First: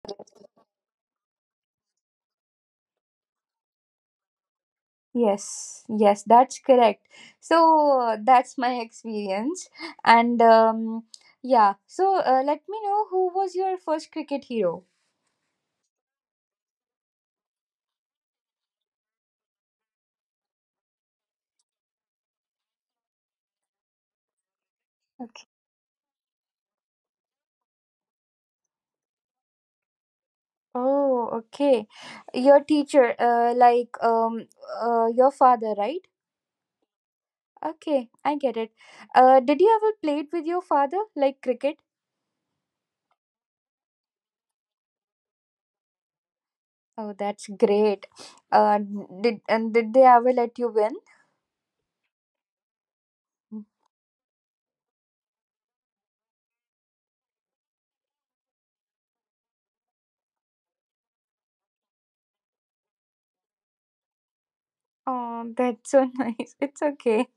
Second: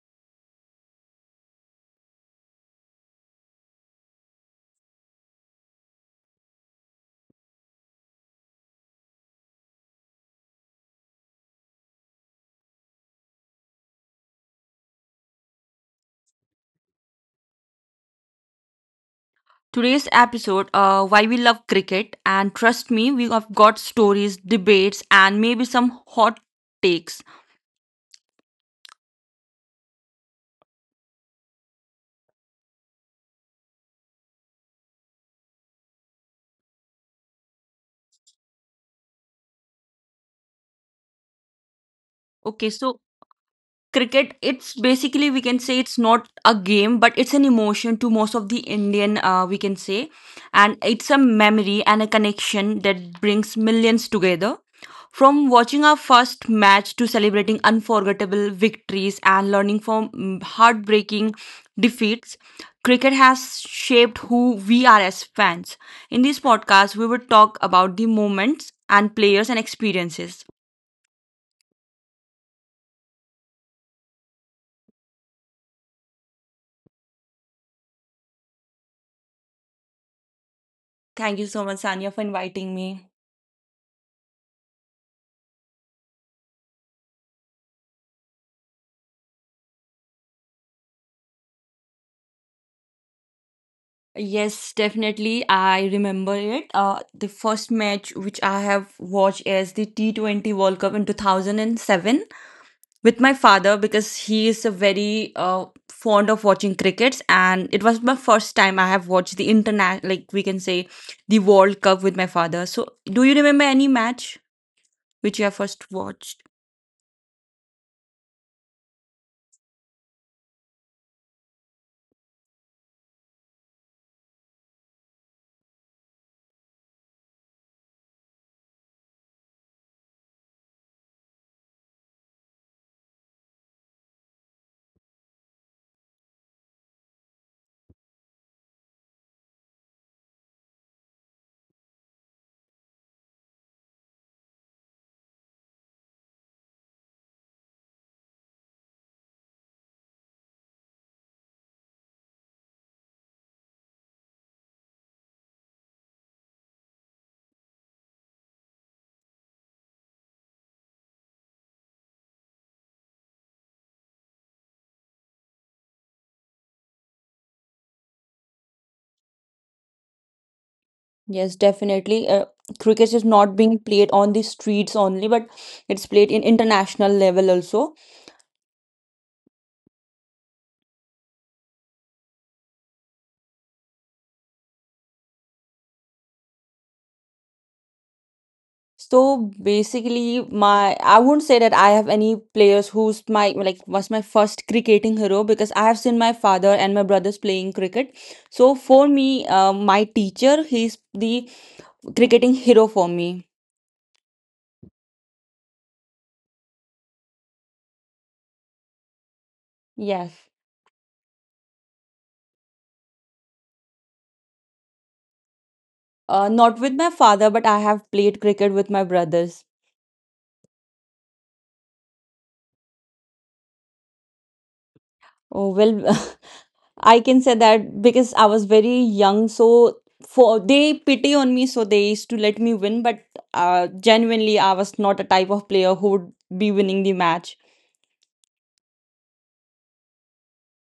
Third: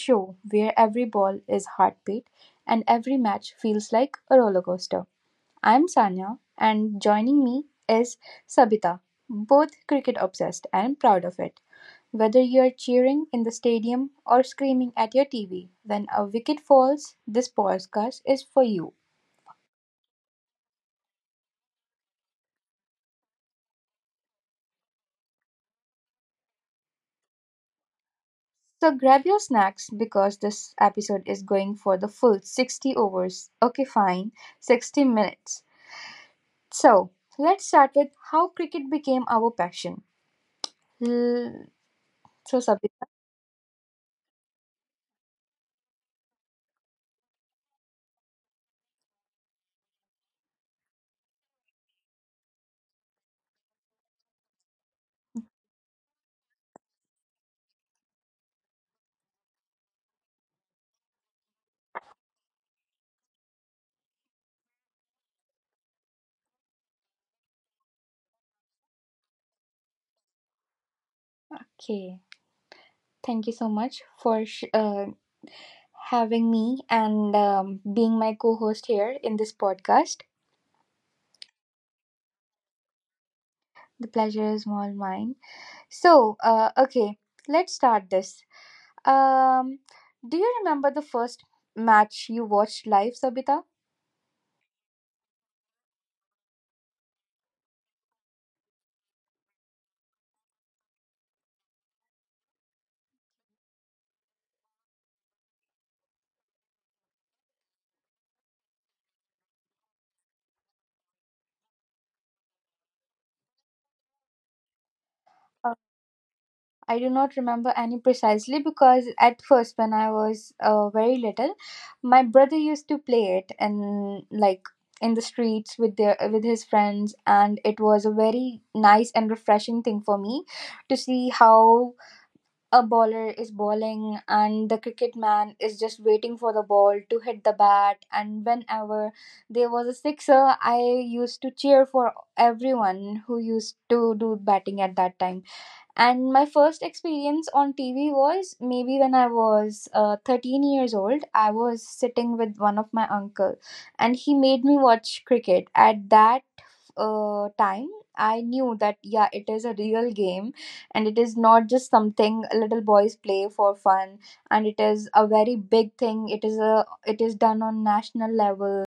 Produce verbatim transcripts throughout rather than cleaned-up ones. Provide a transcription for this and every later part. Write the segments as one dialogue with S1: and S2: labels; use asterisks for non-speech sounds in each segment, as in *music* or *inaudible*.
S1: show where every ball is heartbeat and every match feels like a roller coaster. I'm Sanya, and joining me is Sabita, both cricket obsessed and proud of it. Whether you're cheering in the stadium or screaming at your T V when a wicket falls, this podcast is for you.
S2: Today's episode, uh, why we love cricket. And trust me, we have got stories, debates, and maybe some hot takes.
S1: So grab your snacks because this episode is going for the full sixty overs. Okay, fine, sixty minutes. So let's start with how cricket became our passion. L- So
S2: Okay, so
S1: Sabita,
S2: cricket, it's basically we can say it's not a game but it's an emotion to most of the Indian, uh, we can say, and it's a memory and a connection that brings millions together. From watching our first match to celebrating unforgettable victories and learning from mm, heartbreaking defeats, cricket has shaped who we are as fans. In this podcast we will talk about the moments and players and experiences.
S1: okay, thank you so much for sh- uh, having me and um, being my co-host here in this podcast.
S2: Thank you so much, Sanya, for inviting me.
S1: The pleasure is all mine. So uh, okay, let's start this. Um, do you remember the first match you watched live, Sabita?
S2: Yes, definitely. I remember it. Uh, the first match which I have watched is the T twenty World Cup in two thousand seven with my father, because he is a very uh, fond of watching crickets, and it was my first time I have watched the international, like we can say, the World Cup with my father. So, do you remember any match which you have first watched?
S1: I do not remember any precisely because at first, when I was uh, very little, my brother used to play it and like in the streets with their with his friends, and it was a very nice and refreshing thing for me to see how a bowler is bowling and the cricket man is just waiting for the ball to hit the bat. And whenever there was a sixer, I used to cheer for everyone who used to do batting at that time. And my first experience on T V was maybe when I was uh, thirteen years old. I was sitting with one of my uncle, and he made me watch cricket. At that uh, time, I knew that yeah, it is a real game, and it is not just something little boys play for fun. And it is a very big thing. It is a it is done on national level.
S2: Yes, definitely. Uh, cricket is not being played on the streets only, but it's played in international level also.
S3: Yes, yes, that's correct. So uh, that's my experience, and um, yeah. So uh, let me know who was your first cricket hero.
S2: So basically, my I wouldn't say that I have any players who's my, like, was my first cricketing hero, because I have seen my father and my brothers playing cricket. So for me, uh, my teacher, he's the cricketing hero for me.
S3: Oh, okay. Your teacher, uh, like um, uh, your father, right?
S2: Yes.
S3: Okay, I get it. Uh, did you ever played with your father, like cricket?
S2: Uh, not with my father, but I have played cricket with my brothers.
S3: Oh, that's great. Uh, did and did they ever let you win?
S2: Oh well, *laughs* I can say that because I was very young, so for they pity on me, so they used to let me win. But uh, genuinely, I was not a type of player who would be winning the match.
S3: Oh, that's so *laughs* nice. It's okay.